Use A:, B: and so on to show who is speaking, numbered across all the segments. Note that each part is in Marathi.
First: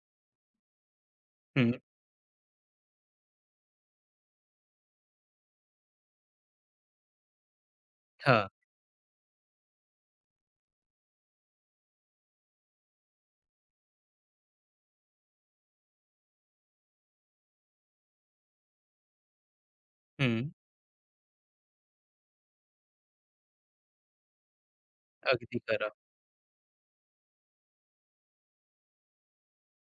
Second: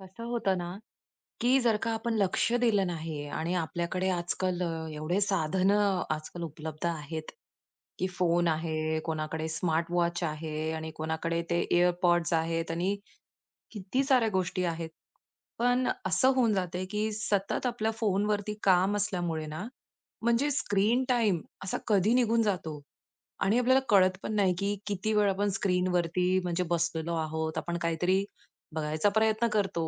A: कसं होतं ना, की
B: हं,
A: जर का आपण लक्ष दिलं नाही आणि आपल्याकडे आजकाल एवढे साधनं आजकाल उपलब्ध आहेत, की फोन
B: हां,
A: आहे, कोणाकडे स्मार्टवॉच आहे आणि कोणाकडे ते एअरपॉड्स आहेत आणि किती साऱ्या गोष्टी आहेत. पण असं होऊन जातंय, की सतत आपल्या फोनवरती काम असल्यामुळे ना,
B: हं.
A: म्हणजे स्क्रीन टाइम असा कधी निघून जातो आणि आपल्याला कळत पण नाही, की किती वेळ आपण
B: अगदी खरं.
A: स्क्रीनवरती म्हणजे बसलेलो आहोत. आपण काहीतरी बघायचा प्रयत्न करतो.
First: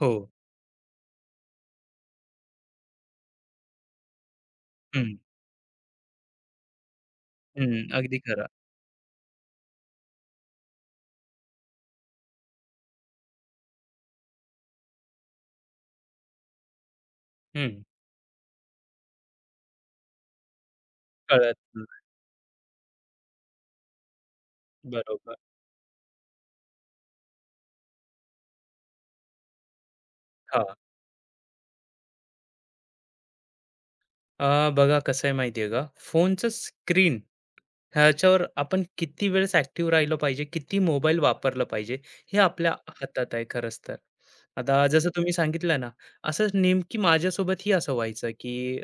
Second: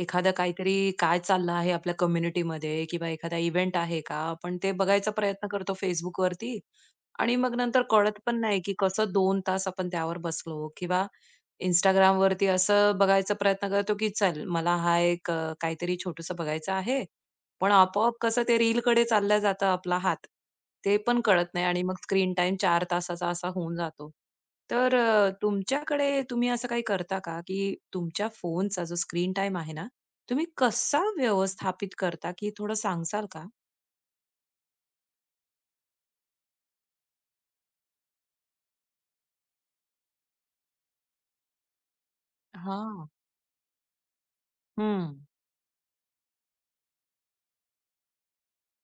B: हो.
A: काहीतरी काय चाललं आहे आपल्या कम्युनिटीमध्ये किंवा एखादा इव्हेंट आहे का? आपण ते बघायचा
B: हं,
A: प्रयत्न करतो Facebookवरती आणि मग नंतर
B: हं.
A: कळत
B: अगदी
A: पण
B: खरं.
A: नाही, की कसं 2 तास आपण त्यावर बसलो किंवा Instagram वरती असं बघायचा प्रयत्न करतो, की चल मला हा एक काहीतरी छोटूसं बघायचं आहे. पण
B: हं.
A: आपोआप कसं ते रीलकडे चालला जातं आपला हात. ते पण कळत
B: कळत
A: नाही आणि मग
B: नाही.
A: स्क्रीन टाईम 4 तासाचा असा होऊन जातो. तर
B: बरोबर.
A: तुमच्याकडे तुम्ही असं काही करता का, की तुमच्या फोनचा जो स्क्रीन टाईम आहे ना, तुम्ही
B: हां.
A: कसा व्यवस्थापित करता, की थोडं सांगाल का?
B: बघा कसं आहे माहिती आहे का, फोनचं स्क्रीन ह्याच्यावर आपण किती वेळेस ॲक्टिव्ह राहिलं पाहिजे, किती मोबाईल वापरलं पाहिजे, हे आपल्या
A: हां.
B: हातात आहे खरंच तर. आता जसं
A: हं.
B: तुम्ही सांगितलं ना, असंच नेमकी माझ्यासोबतही असं व्हायचं, की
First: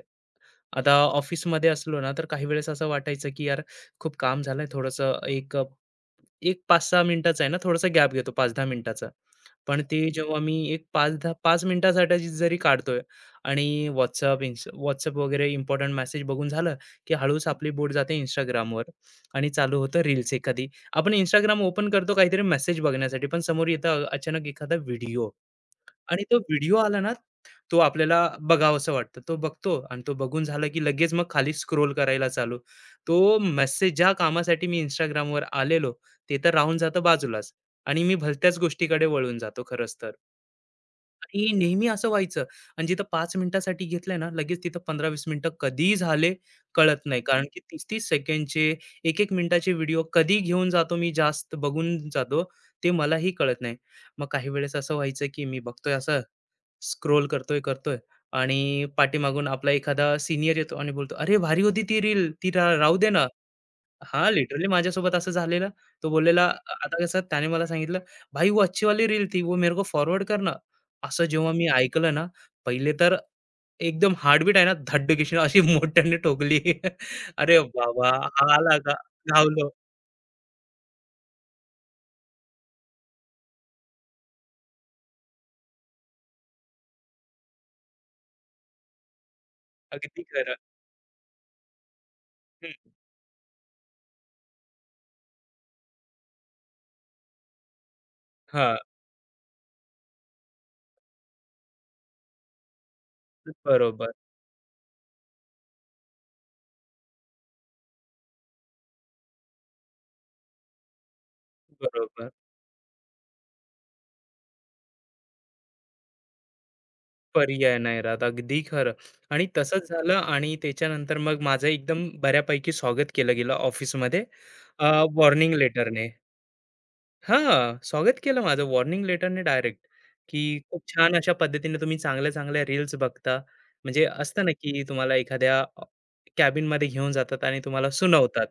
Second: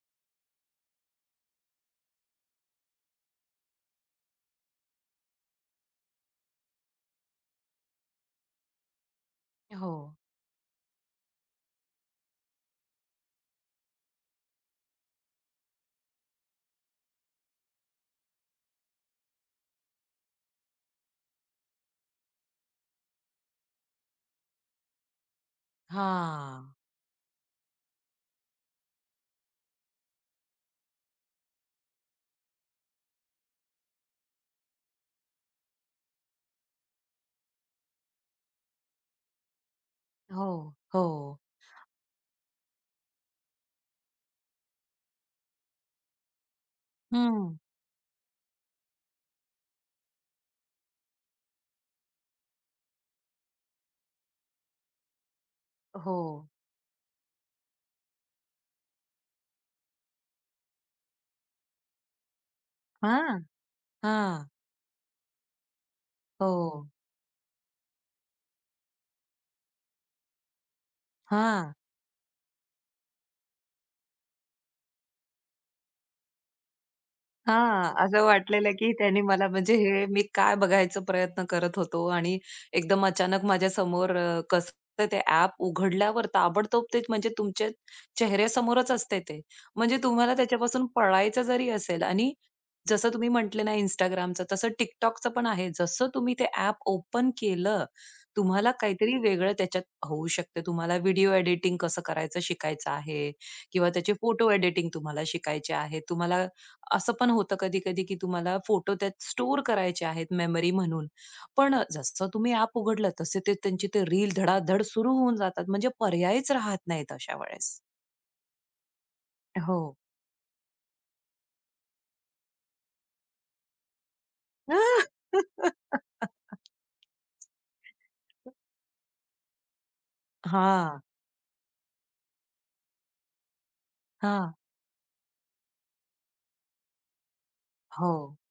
B: आता ऑफिसमध्ये असलो ना, तर काही वेळेस असं वाटायचं, की यार खूप काम झालंय, थोडंसं एक एक 5-6 मिनिटाचा आहे ना, थोडासा गॅप घेतो 5-10 मिनिटाचा. पण
A: हो.
B: ते जेव्हा मी एक 5-10 5 मिनिटासाठी जरी काढतोय आणि WhatsApp, WhatsApp वगैरे इम्पोर्टंट मेसेज बघून झालं, की हळूच आपली बोट जाते Instagramवर आणि चालू होतं रील्स एखादी. आपण Instagram ओपन करतो काहीतरी मेसेज बघण्यासाठी, पण समोर येतं अचानक एखादा व्हिडिओ. आणि तो
A: हां.
B: व्हिडिओ आला ना, तो आपल्याला बघावासा वाटतं. तो बघतो आणि तो बघून झाला, की लगेच मग खाली स्क्रोल करायला चालू. तो मेसेज ज्या कामासाठी मी Instagramवर आलेलो, ते तर राहून जातं बाजूलाच आणि मी भलत्याच गोष्टीकडे वळून जातो खरंच तर.
A: हो, हो.
B: आणि नेहमी असं व्हायचं आणि जिथं 5 मिनिटासाठी घेतलंय ना, लगेच तिथं 15-20 मिनिटं कधी झाले कळत नाही. कारण
A: हं.
B: की 30-30 सेकंडचे, 1 मिनिटाचे व्हिडिओ कधी घेऊन जातो मी जास्त बघून जातो, ते मलाही कळत नाही. मग काही वेळेस असं व्हायचं की मी बघतोय
A: हो.
B: असं, स्क्रोल करतोय, करतोय आणि पाठीमागून आपला एखादा सीनियर येतो आणि बोलतो, "अरे, भारी होती ती रील, ती राहू दे ना."
A: हां,
B: हां,
A: हां.
B: लिटरली माझ्यासोबत असं झालेलं. तो बोललेला
A: हो.
B: आता कसं त्याने मला सांगितलं, "भाई वो अच्छी वाली रील थी, वो मेरे को फॉरवर्ड करना." असं जेव्हा मी
A: हां,
B: ऐकलं ना, पहिले तर एकदम हार्टबीट आहे ना, धड्डकीशी अशी मोठ्याने ठोकली. अरे
A: हां.
B: बाबा!
A: असं
B: हा
A: वाटलेलं
B: आला
A: की
B: का?
A: त्याने मला
B: घावलो.
A: म्हणजे हे मी काय बघायचा प्रयत्न करत होतो आणि एकदम अचानक माझ्यासमोर कसं ते ॲप उघडल्यावर ताबडतोब ते म्हणजे तुमच्या चेहऱ्यासमोरच असते ते. म्हणजे
B: अगदी
A: तुम्हाला
B: खरं.
A: त्याच्यापासून पळायचं जरी असेल आणि
B: हं.
A: जसं तुम्ही म्हटले ना Instagramचं, तसं TikTokचं पण आहे. जसं तुम्ही ते ॲप ओपन केलं, तुम्हाला
B: हां.
A: काहीतरी वेगळं त्याच्यात होऊ शकते. तुम्हाला व्हिडिओ एडिटिंग कसं करायचं शिकायचं आहे किंवा
B: बरोबर,
A: त्याचे फोटो एडिटिंग तुम्हाला शिकायचे आहे. तुम्हाला असं पण होतं कधी-कधी, की तुम्हाला फोटो त्यात स्टोअर करायचे आहेत मेमरी म्हणून. पण जसं
B: बरोबर.
A: तुम्ही ॲप उघडलं, तसे ते त्यांची ते रील धडाधड सुरू होऊन जातात. म्हणजे पर्यायच राहत नाहीत अशा
B: पर्याय
A: वेळेस.
B: नाही राहत. अगदी खरं. आणि
A: हो.
B: तसंच झालं आणि त्याच्यानंतर मग माझं एकदम बऱ्यापैकी स्वागत केलं गेलं ऑफिसमध्ये वॉर्निंग लेटरने. हां, स्वागत केलं माझं वॉर्निंग लेटरने डायरेक्ट, की खूप
A: हां.
B: छान अशा पद्धतीने तुम्ही चांगल्या-चांगल्या रील्स बघता. म्हणजे असतं ना,
A: हां.
B: की तुम्हाला एखाद्या कॅबिनमध्ये घेऊन जातात आणि तुम्हाला
A: हो,
B: सुनावतात.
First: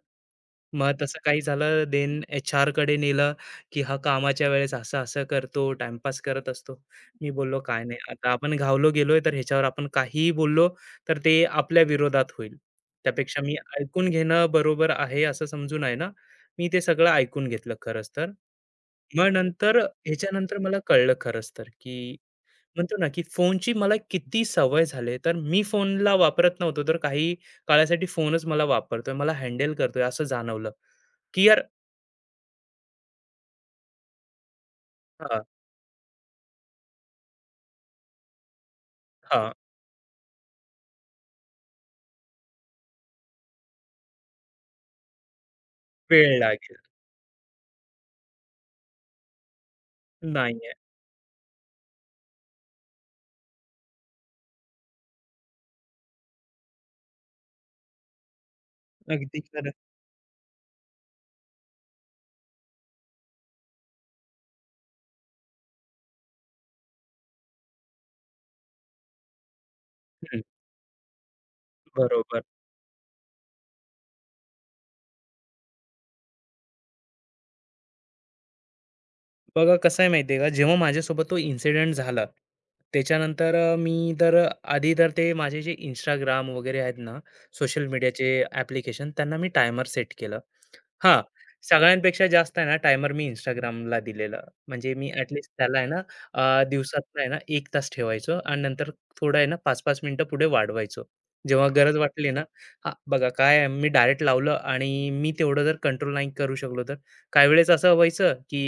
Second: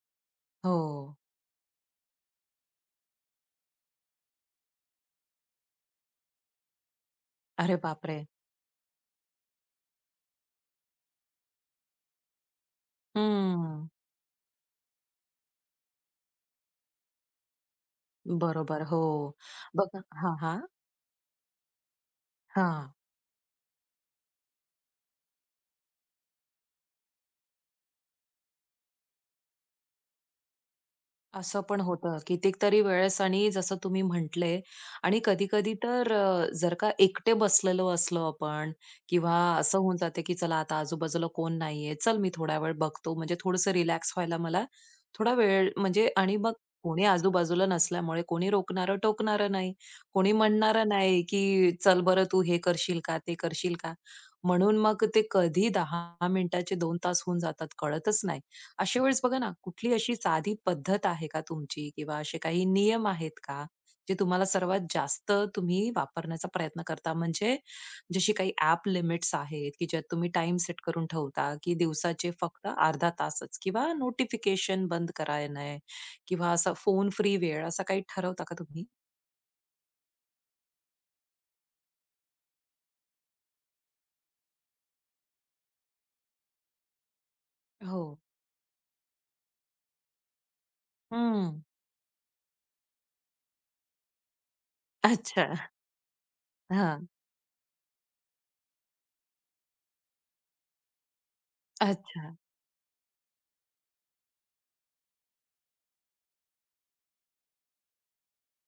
B: मग
A: हो.
B: तसं काही झालं, देन एच आर कडे नेलं, की हा कामाच्या वेळेस असं-असं करतो, टाईमपास करत असतो. मी बोललो,
A: अरे
B: "काय नाही,
A: बापरे!
B: आता आपण घावलो गेलोय, तर ह्याच्यावर आपण काहीही बोललो, तर ते आपल्या विरोधात होईल. त्यापेक्षा मी
A: हं.
B: ऐकून घेणं बरोबर आहे, असं समजून आहे ना, मी ते सगळं ऐकून घेतलं खरंच तर.
A: बरोबर, हो.
B: मग नंतर
A: बघा हां,
B: ह्याच्यानंतर
A: हां.
B: मला कळलं खरंच तर, की
A: हां.
B: म्हणतो ना, की फोनची मला किती सवय झाले तर मी फोनला वापरत नव्हतो, तर काही काळासाठी फोनच मला वापरतोय, मला हँडल करतोय असं जाणवलं, की
A: असं
B: यार
A: पण होतं कितीक तरी वेळेस आणि जसं तुम्ही म्हटले आणि
B: हां,
A: कधी-कधी तर जर का एकटे बसलेलो असलो आपण किंवा
B: हां,
A: असं होऊन जाते, की चला आता आजूबाजूला कोण नाहीये. चल मी थोडा वेळ बघतो म्हणजे थोडंसं रिलॅक्स व्हायला मला थोडा वेळ म्हणजे
B: वेळ
A: आणि मग
B: लागेल.
A: कोणी आजूबाजूला नसल्यामुळे कोणी रोखणारं, टोकणारं नाही. कोणी
B: नाहीये.
A: म्हणणारं नाही, की "चल बरं तू हे करशील का? ते करशील का?" म्हणून मग ते कधी 10 मिनिटाचे 2 तास होऊन जातात कळतच नाही. अशा वेळेस बघा
B: अगदी
A: ना,
B: खरं.
A: कुठली अशी साधी पद्धत आहे का तुमची किंवा असे काही नियम आहेत का, जे तुम्हाला सर्वात जास्त तुम्ही वापरण्याचा प्रयत्न करता? म्हणजे जशी काही ॲप लिमिट्स आहेत, की ज्यात तुम्ही
B: हं,
A: टाइम सेट करून ठेवता, की दिवसाचे
B: बरोबर.
A: फक्त अर्धा तासच किंवा नोटिफिकेशन बंद करणे किंवा असा फोन फ्री वेळ असा काही ठरवता का तुम्ही?
B: बघा कसं आहे माहिती आहे का जेव्हा माझ्यासोबत तो इन्सिडेंट झाला त्याच्यानंतर मी तर आधी तर ते माझे जे इंस्टाग्राम वगैरे आहेत ना सोशल
A: हो.
B: मीडियाचे ॲप्लिकेशन त्यांना मी टायमर सेट केलं हां,
A: हं.
B: सगळ्यांपेक्षा जास्त आहे ना टायमर मी Instagramला दिलेला. म्हणजे मी
A: अच्छा.
B: ॲटलीस्ट त्याला आहे ना
A: हां.
B: दिवसातनं आहे ना 1 तास ठेवायचो आणि नंतर थोडं आहे ना 5-5 मिनिटं पुढे वाढवायचो. जेव्हा गरज वाटली
A: अच्छा.
B: ना हां, बघा काय आहे मी डायरेक्ट लावलं आणि मी तेवढं जर कंट्रोल नाही करू शकलो तर. काही वेळेस असं व्हायचं, की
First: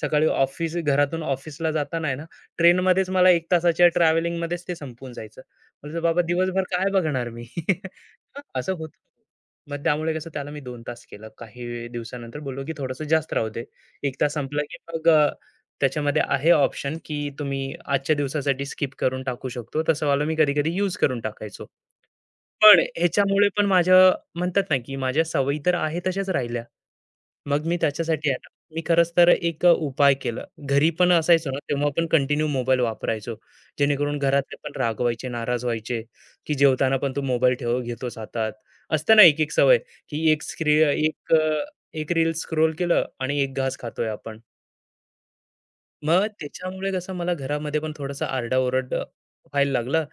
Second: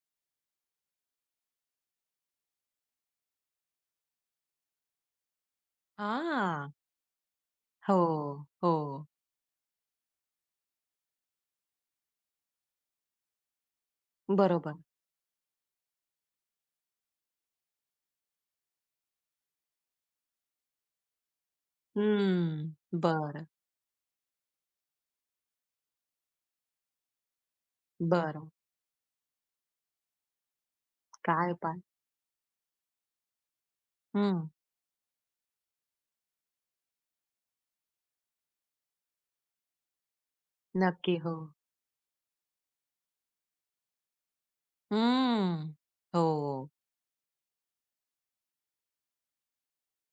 B: सकाळी ऑफिस घरातून ऑफिसला जाताना आहे ना ट्रेनमध्येच मला 1 तासाच्या ट्रॅव्हलिंगमध्येच ते संपून जायचं. म्हटलं, "बाबा दिवसभर
A: हां.
B: काय बघणार मी?"
A: हो,
B: असं
A: हो.
B: होतं. मग त्यामुळे कसं त्याला मी 2 तास केलं. काही दिवसानंतर बोललो, की "थोडंसं जास्त राहू दे." 1 तास संपला,
A: बरोबर.
B: की मग त्याच्यामध्ये आहे ऑप्शन, की तुम्ही आजच्या दिवसासाठी स्किप करून टाकू शकतो. तसं वालं मी कधी-कधी यूज करून टाकायचो.
A: हं.
B: पण
A: बरं,
B: ह्याच्यामुळे पण माझ्या म्हणतात ना, की माझ्या सवयी तर आहे तशाच राहिल्या. मग मी त्याच्यासाठी आहे ना,
A: बरं.
B: मी खरंच तर एक उपाय केला. घरी पण असायचो
A: काय
B: ना,
A: पाय?
B: तेव्हा पण कंटिन्यू मोबाईल वापरायचो. जेणेकरून
A: हं.
B: घरातले पण रागवायचे, नाराज व्हायचे, की जेवताना पण तू मोबाईल ठेव घेतोस हातात. असतं ना, एक-एक सवय, की
A: नक्की,
B: एक
A: हो.
B: अ, एक रील स्क्रोल केलं आणि एक घास खातोय आपण.
A: हं.
B: मग
A: हो.
B: त्याच्यामुळे कसं मला घरामध्ये पण थोडासा आरडाओरड व्हायला लागला.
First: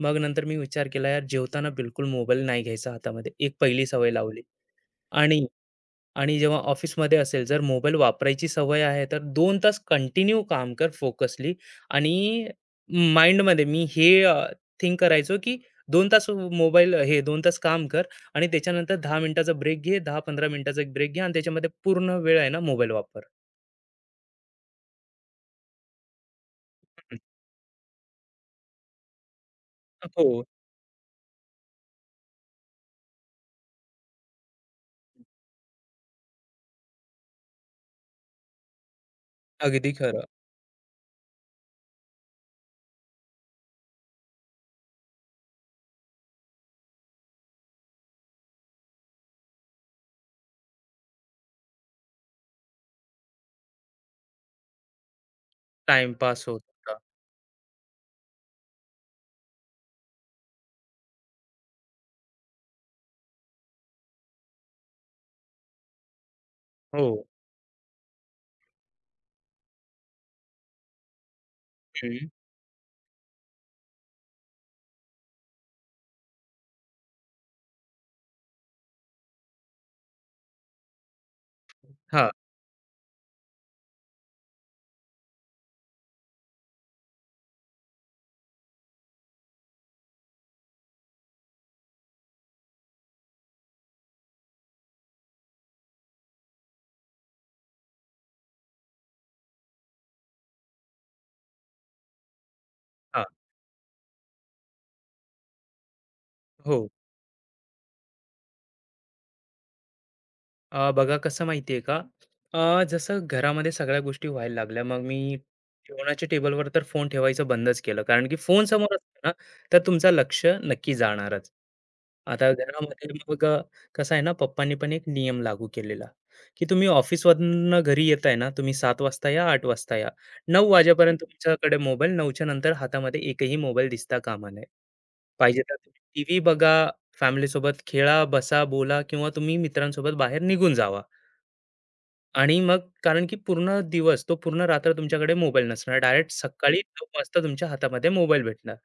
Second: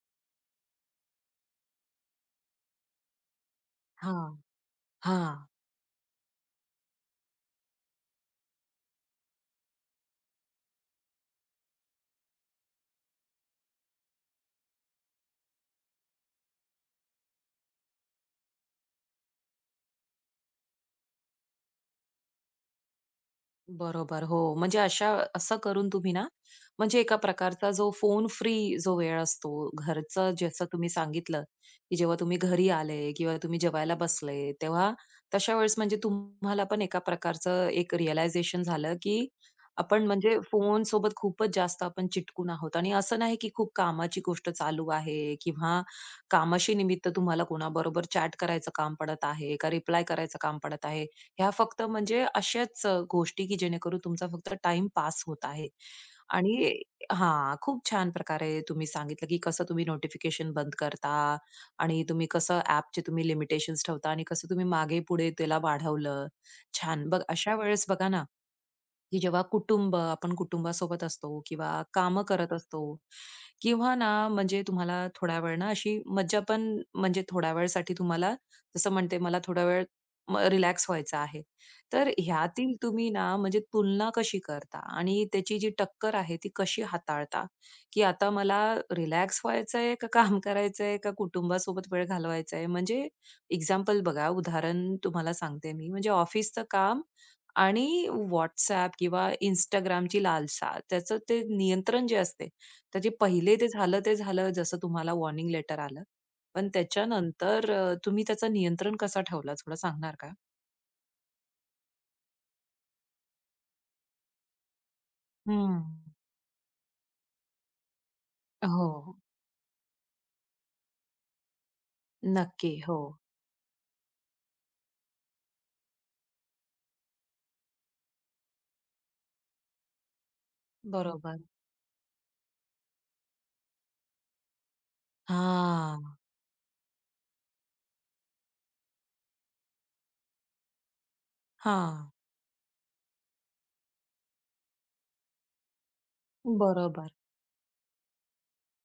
B: मग नंतर मी विचार केला, यार जेवताना बिलकुल मोबाईल नाही घ्यायचा हातामध्ये. एक पहिली सवय
A: हां.
B: लावली आणि
A: हां.
B: आणि जेव्हा ऑफिसमध्ये असेल, जर मोबाईल वापरायची सवय आहे, तर 2 तास कंटिन्यू काम कर फोकसली आणि माइंडमध्ये मी हे थिंक करायचो, की 2 तास मोबाईल हे 2 तास काम कर आणि त्याच्यानंतर 10 मिनिटाचा ब्रेक घे, 10-15 मिनिटाचा एक ब्रेक घे आणि त्याच्यामध्ये पूर्ण वेळ आहे ना मोबाईल वापर.
A: बरोबर. हो. म्हणजे अशा असं करून तुम्ही ना, म्हणजे एका प्रकारचा जो फोन फ्री जो वेळ असतो, घरचं
B: हो,
A: जसं तुम्ही सांगितलं, की जेव्हा तुम्ही घरी आले किंवा तुम्ही जेवायला बसले, तेव्हा तशा वेळेस म्हणजे तुम्हाला पण एका प्रकारचं एक रिअलायझेशन झालं, की
B: अगदी
A: आपण
B: खरं.
A: म्हणजे फोनसोबत खूपच जास्त आपण चिटकून आहोत आणि असं नाही, की खूप कामाची गोष्ट चालू आहे किंवा कामाशी निमित्त तुम्हाला कोणाबरोबर चॅट करायचं काम पडत आहे, का रिप्लाय करायचं काम पडत आहे. ह्या फक्त म्हणजे अशाच गोष्टी की जेणेकरून तुमचा फक्त टाईम पास होत आहे.
B: टाईमपास होत
A: आणि
B: होता.
A: हां, खूप छान प्रकारे तुम्ही सांगितलं की कसं तुम्ही नोटिफिकेशन बंद करता आणि तुम्ही कसं ॲपचे तुम्ही लिमिटेशन्स ठेवता आणि कसं तुम्ही मागे-पुढे त्याला वाढवलं.
B: हो.
A: छान. बघ अशा वेळेस बघा ना की जेव्हा कुटुंब आपण कुटुंबासोबत असतो किंवा कामं
B: हं.
A: करत असतो किंवा ना म्हणजे तुम्हाला थोड्या वेळ ना अशी मज्जा पण म्हणजे थोड्या वेळसाठी तुम्हाला जसं म्हणते मला थोडा वेळ रिलॅक्स व्हायचा आहे तर
B: हां,
A: ह्यातील तुम्ही ना म्हणजे तुलना कशी करता आणि त्याची जी टक्कर आहे ती कशी हाताळता की आता मला रिलॅक्स व्हायचंय का काम करायचंय का कुटुंबासोबत वेळ घालवायचा आहे म्हणजे एक्झाम्पल बघा उदाहरण तुम्हाला सांगते मी म्हणजे ऑफिसचं काम आणि WhatsApp किंवा Instagramची लालसा, त्याचं ते नियंत्रण जे असते, त्याचे
B: हां.
A: पहिले ते झालं ते झालं, जसं तुम्हाला वॉर्निंग लेटर आलं. पण
B: हो.
A: त्याच्यानंतर तुम्ही त्याचं नियंत्रण कसा ठेवलं थोडं सांगणार का?
B: बघा कसं माहिती आहे का? जसं घरामध्ये सगळ्या गोष्टी व्हायला लागल्या, मग मी
A: हं.
B: जेवणाच्या टेबलवर तर फोन ठेवायचं बंदच केलं. कारण की फोन समोर
A: हो.
B: असला ना, तर तुमचं लक्ष नक्की जाणारच. आता
A: नक्की. हो.
B: घरामध्ये मग कसं आहे ना, पप्पांनी पण एक नियम लागू केलेला, की तुम्ही ऑफिसवरून घरी येताय ना, तुम्ही 7:00 वाजता या, 8:00 वाजता या. 9:00 वाजेपर्यंत
A: बरोबर.
B: तुमच्याकडे मोबाईल, 9:00च्या नंतर हातामध्ये एकही मोबाईल दिसता कामा नये. पाहिजे तर तुम्ही
A: हा,
B: टीव्ही बघा, फॅमिलीसोबत खेळा, बसा, बोला किंवा तुम्ही मित्रांसोबत बाहेर निघून जावा.
A: हा,
B: आणि मग कारण की पूर्ण दिवस, तो पूर्ण रात्र तुमच्याकडे मोबाईल नसणार. डायरेक्ट सकाळी तो
A: बरोबर.
B: मस्त तुमच्या हातामध्ये मोबाईल भेटणार.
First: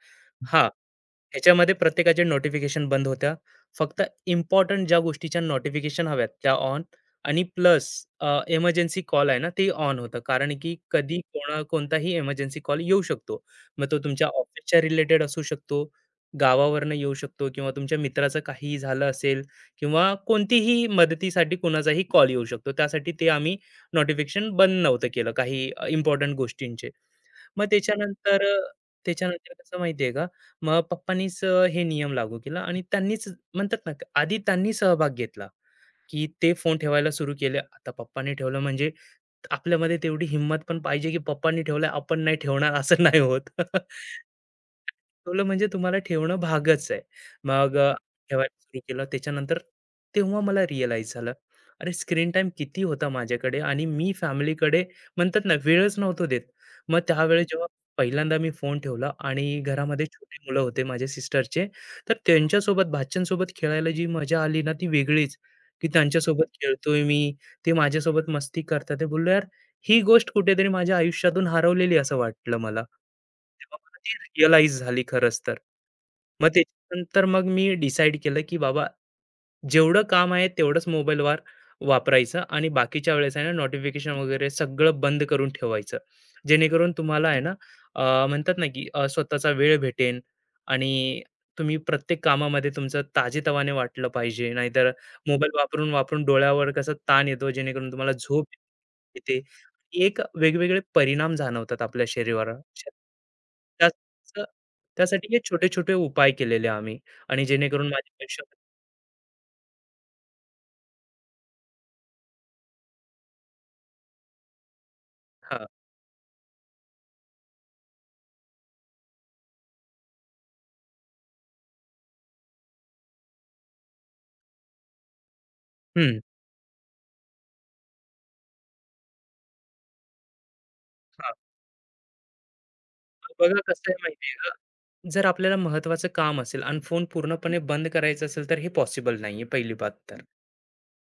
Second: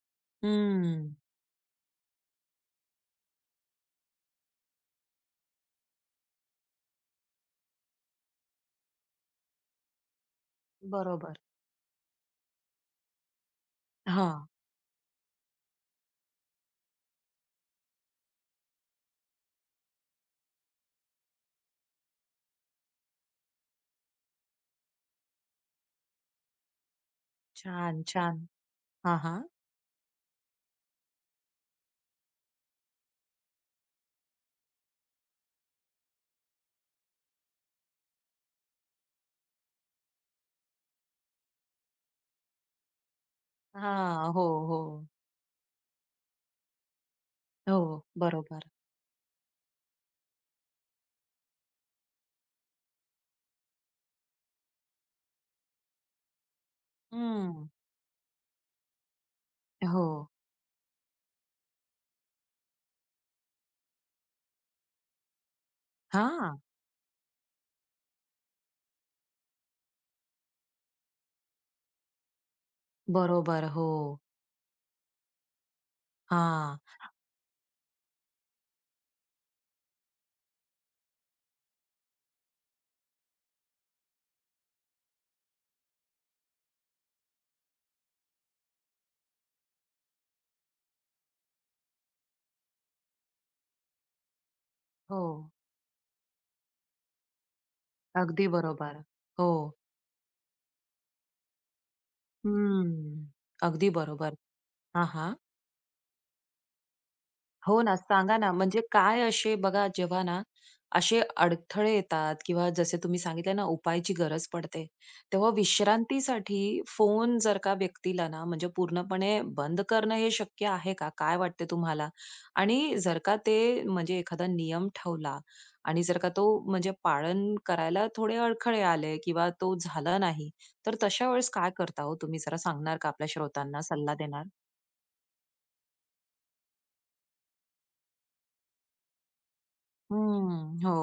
B: हां,
A: हं.
B: ह्याच्यामध्ये प्रत्येकाचे नोटिफिकेशन बंद होत्या. फक्त इम्पोर्टंट ज्या गोष्टीच्या नोटिफिकेशन हव्यात त्या ऑन आणि प्लस इमर्जन्सी कॉल आहे ना, ते ऑन होतं. कारण की कधी
A: बरोबर.
B: कोणा कोणताही इमर्जन्सी कॉल येऊ शकतो. मग तो तुमच्या
A: हां.
B: ऑफिसच्या रिलेटेड असू शकतो, गावावरून येऊ शकतो किंवा तुमच्या मित्राचं काहीही झालं असेल किंवा कोणतीही मदतीसाठी कोणाचाही कॉल येऊ शकतो. त्यासाठी ते आम्ही नोटिफिकेशन बंद नव्हतं केलं काही इम्पोर्टंट गोष्टींचे. मग
A: छान, छान.
B: त्याच्यानंतर अ,
A: हां, हां.
B: त्याच्यानंतर कसं माहिती आहे का, मग पप्पांनीच हे नियम लागू केला आणि त्यांनीच म्हणतात ना, आधी त्यांनी सहभाग घेतला. की ते फोन ठेवायला सुरू केले. आता पप्पांनी ठेवलं म्हणजे आपल्यामध्ये तेवढी हिंमत पण पाहिजे, की पप्पांनी ठेवलाय आपण नाही ठेवणार असं नाही होत.
A: हां. हो, हो.
B: ठेवलं म्हणजे तुम्हाला ठेवणं भागच आहे. मग
A: हो.
B: ठेवायला
A: बरोबर.
B: सुरू केलं. त्याच्यानंतर तेव्हा मला रिअलाईज झालं, अरे स्क्रीन टाईम किती होता माझ्याकडे आणि मी फॅमिलीकडे म्हणतात ना वेळच नव्हतो देत. मग त्यावेळेस जेव्हा
A: हं.
B: पहिल्यांदा मी फोन ठेवला आणि घरामध्ये
A: हो.
B: छोटे मुलं होते माझ्या सिस्टरचे, तर त्यांच्यासोबत भाच्यांसोबत खेळायला जी मजा आली ना ती वेगळीच. की त्यांच्यासोबत
A: हां.
B: खेळतोय मी, ते माझ्यासोबत मस्ती करतात. ते बोललो, "यार, ही गोष्ट कुठेतरी माझ्या आयुष्यातून हरवलेली" असं वाटलं मला.
A: बरोबर,
B: तेव्हा
A: हो.
B: मला ती रिअलाईज झाली खरंच तर. मग
A: हां.
B: त्याच्यानंतर मग मी डिसाईड केलं, की बाबा जेवढं काम आहे तेवढंच मोबाईलवर वापरायचं आणि बाकीच्या वेळेस आहे ना नोटिफिकेशन वगैरे सगळं बंद करून ठेवायचं. जेणेकरून तुम्हाला आहे ना अ, म्हणतात ना की स्वतःचा वेळ भेटेल आणि तुम्ही प्रत्येक कामामध्ये तुमचं ताजेतवाने वाटलं पाहिजे. नाहीतर
A: हो.
B: मोबाईल वापरून, वापरून डोळ्यावर कसा ताण येतो जेणेकरून तुम्हाला झोप
A: अगदी बरोबर.
B: येते.
A: हो.
B: एक वेगवेगळे परिणाम जाणवतात आपल्या शरीरावर.
A: हम्म. अगदी बरोबर.
B: त्याचं
A: हां,
B: त्यासाठी
A: हां.
B: हे छोटे-छोटे उपाय केलेले आम्ही आणि
A: हो
B: जेणेकरून
A: ना,
B: माझ्या
A: सांगा ना.
B: आयुष्यात
A: म्हणजे काय असे बघा जेव्हा ना, असे अडथळे येतात किंवा जसे तुम्ही सांगितले ना, उपायाची गरज पडते. तेव्हा
B: हां.
A: विश्रांतीसाठी फोन जर का व्यक्तीला ना, म्हणजे पूर्णपणे बंद करणं हे शक्य आहे का? काय वाटते तुम्हाला? आणि जर का ते म्हणजे एखादा नियम ठेवला आणि जर
B: हं.
A: का तो म्हणजे पालन करायला थोडे अडखळे आले किंवा तो झाला नाही, तर तशा
B: हां,
A: वेळेस काय करता हो तुम्ही? जरा सांगणार का आपल्या
B: तर बघा
A: श्रोतांना
B: कसं आहे
A: सल्ला
B: माहिती
A: देणार?
B: का, जर आपल्याला महत्त्वाचं काम असेल आणि फोन पूर्णपणे बंद करायचा असेल, तर हे पॉसिबल नाही आहे पहिली बात तर. हं.
A: हं, हो.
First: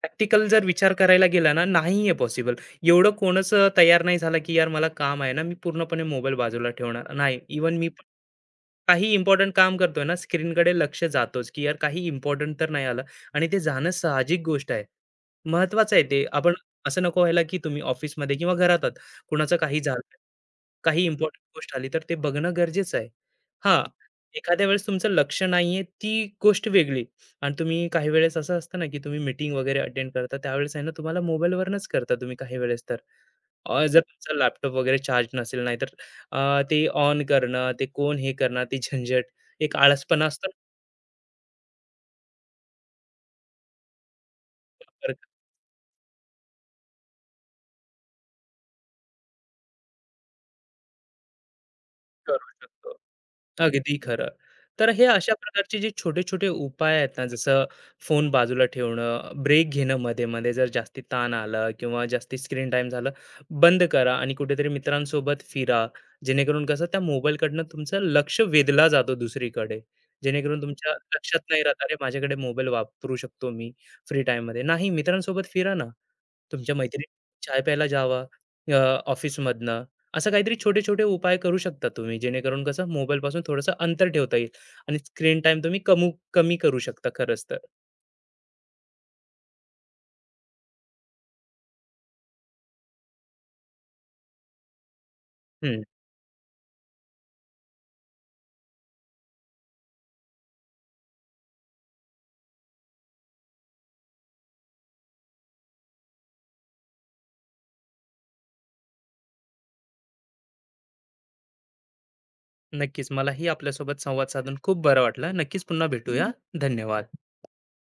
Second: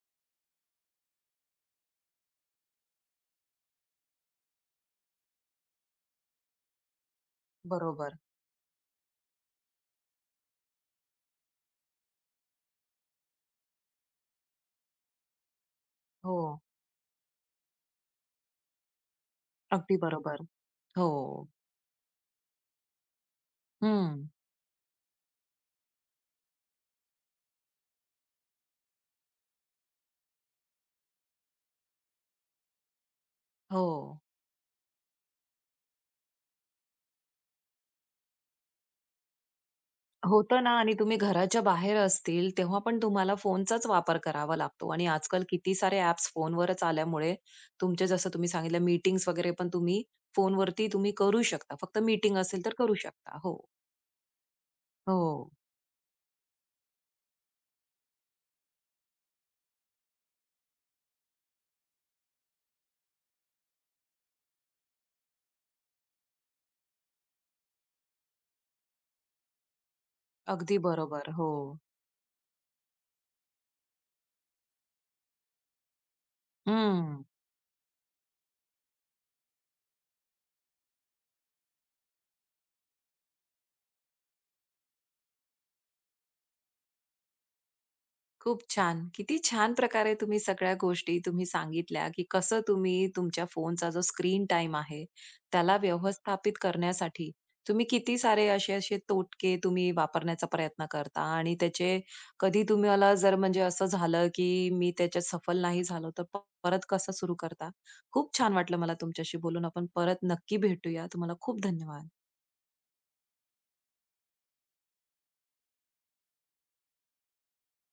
B: प्रॅक्टिकल जर विचार करायला गेला ना, नाही आहे पॉसिबल. एवढं कोणच तयार नाही झालं, की यार मला काम आहे ना, मी पूर्णपणे मोबाईल बाजूला ठेवणार. नाही, इव्हन मी
A: बरोबर.
B: काही इम्पॉर्टंट काम करतोय ना, स्क्रीनकडे लक्ष जातोच, की यार काही इम्पॉर्टंट तर नाही आलं आणि ते जाणं साहजिक गोष्ट आहे. महत्वाचं आहे ते.
A: हो.
B: आपण असं नको व्हायला, की तुम्ही ऑफिसमध्ये किंवा घरात आहात, कुणाचं काही
A: अगदी
B: झालं,
A: बरोबर.
B: काही
A: हो.
B: इम्पॉर्टंट गोष्ट आली तर ते बघणं गरजेचं आहे. हां,
A: हं.
B: एखाद्या वेळेस तुमचं लक्ष नाहीये ती गोष्ट वेगळी आणि तुम्ही काही वेळेस असं असतं ना, की तुम्ही मीटिंग वगैरे अटेंड करता त्यावेळेस आहे ना, तुम्हाला मोबाईलवरनंच करता तुम्ही काही वेळेस तर.
A: हो.
B: जर तुमचा लॅपटॉप वगैरे चार्ज नसेल, नाहीतर ते ऑन करणं, ते कोण हे करणार, ते झंझट, एक आळसपणा असतो ना,
A: होतं ना आणि तुम्ही घराच्या बाहेर असतील, तेव्हा पण तुम्हाला फोनचाच वापर करावा लागतो आणि
B: आपण
A: आजकाल किती सारे ॲप्स फोनवरच आल्यामुळे तुमचे जसं तुम्ही सांगितलं मीटिंग्स वगैरे पण तुम्ही फोनवरती तुम्ही करू शकता. फक्त मीटिंग
B: करू
A: असेल तर करू
B: शकतो.
A: शकता. हो.
B: अगदी खरं. तर हे अशा
A: हो.
B: प्रकारचे जे छोटे-छोटे उपाय आहेत ना, जसं फोन बाजूला ठेवणं, ब्रेक घेणं मध्ये-मध्ये जर जास्ती ताण आला किंवा जास्ती स्क्रीन टाइम झालं, बंद करा आणि कुठेतरी मित्रांसोबत फिरा. जेणेकरून कसं त्या मोबाईलकडनं तुमचं लक्ष वेधला जातो दुसरीकडे. जेणेकरून
A: अगदी
B: तुमच्या
A: बरोबर.
B: लक्षात
A: हो.
B: नाही राहत, "अरे, माझ्याकडे मोबाईल वापरू शकतो मी फ्री टाईममध्ये." नाही, मित्रांसोबत फिरा ना. तुमच्या मैत्रिणी
A: हं.
B: चाय प्यायला जावा ऑफिसमधनं असं काहीतरी छोटे-छोटे उपाय करू शकता तुम्ही, जेणेकरून कसं मोबाईलपासून थोडंसं अंतर ठेवता येईल आणि स्क्रीन टाईम तुम्ही कमी करू शकता खरंच तर.
A: खूप छान. किती छान प्रकारे तुम्ही सगळ्या गोष्टी तुम्ही सांगितल्या, की कसं तुम्ही तुमच्या फोनचा जो स्क्रीन टाईम आहे, त्याला
B: हं,
A: व्यवस्थापित करण्यासाठी तुम्ही किती सारे असे-असे तोटके तुम्ही वापरण्याचा प्रयत्न करता आणि त्याचे कधी तुम्हाला जर म्हणजे असं झालं, की मी त्याच्यात सफल नाही झालो, तर परत कसं सुरू करता? खूप छान वाटलं मला तुमच्याशी बोलून. आपण परत नक्की भेटूया. तुम्हाला खूप धन्यवाद.
B: नक्कीच मलाही आपल्यासोबत संवाद साधून खूप बरं वाटलं. नक्कीच पुन्हा भेटूया. धन्यवाद.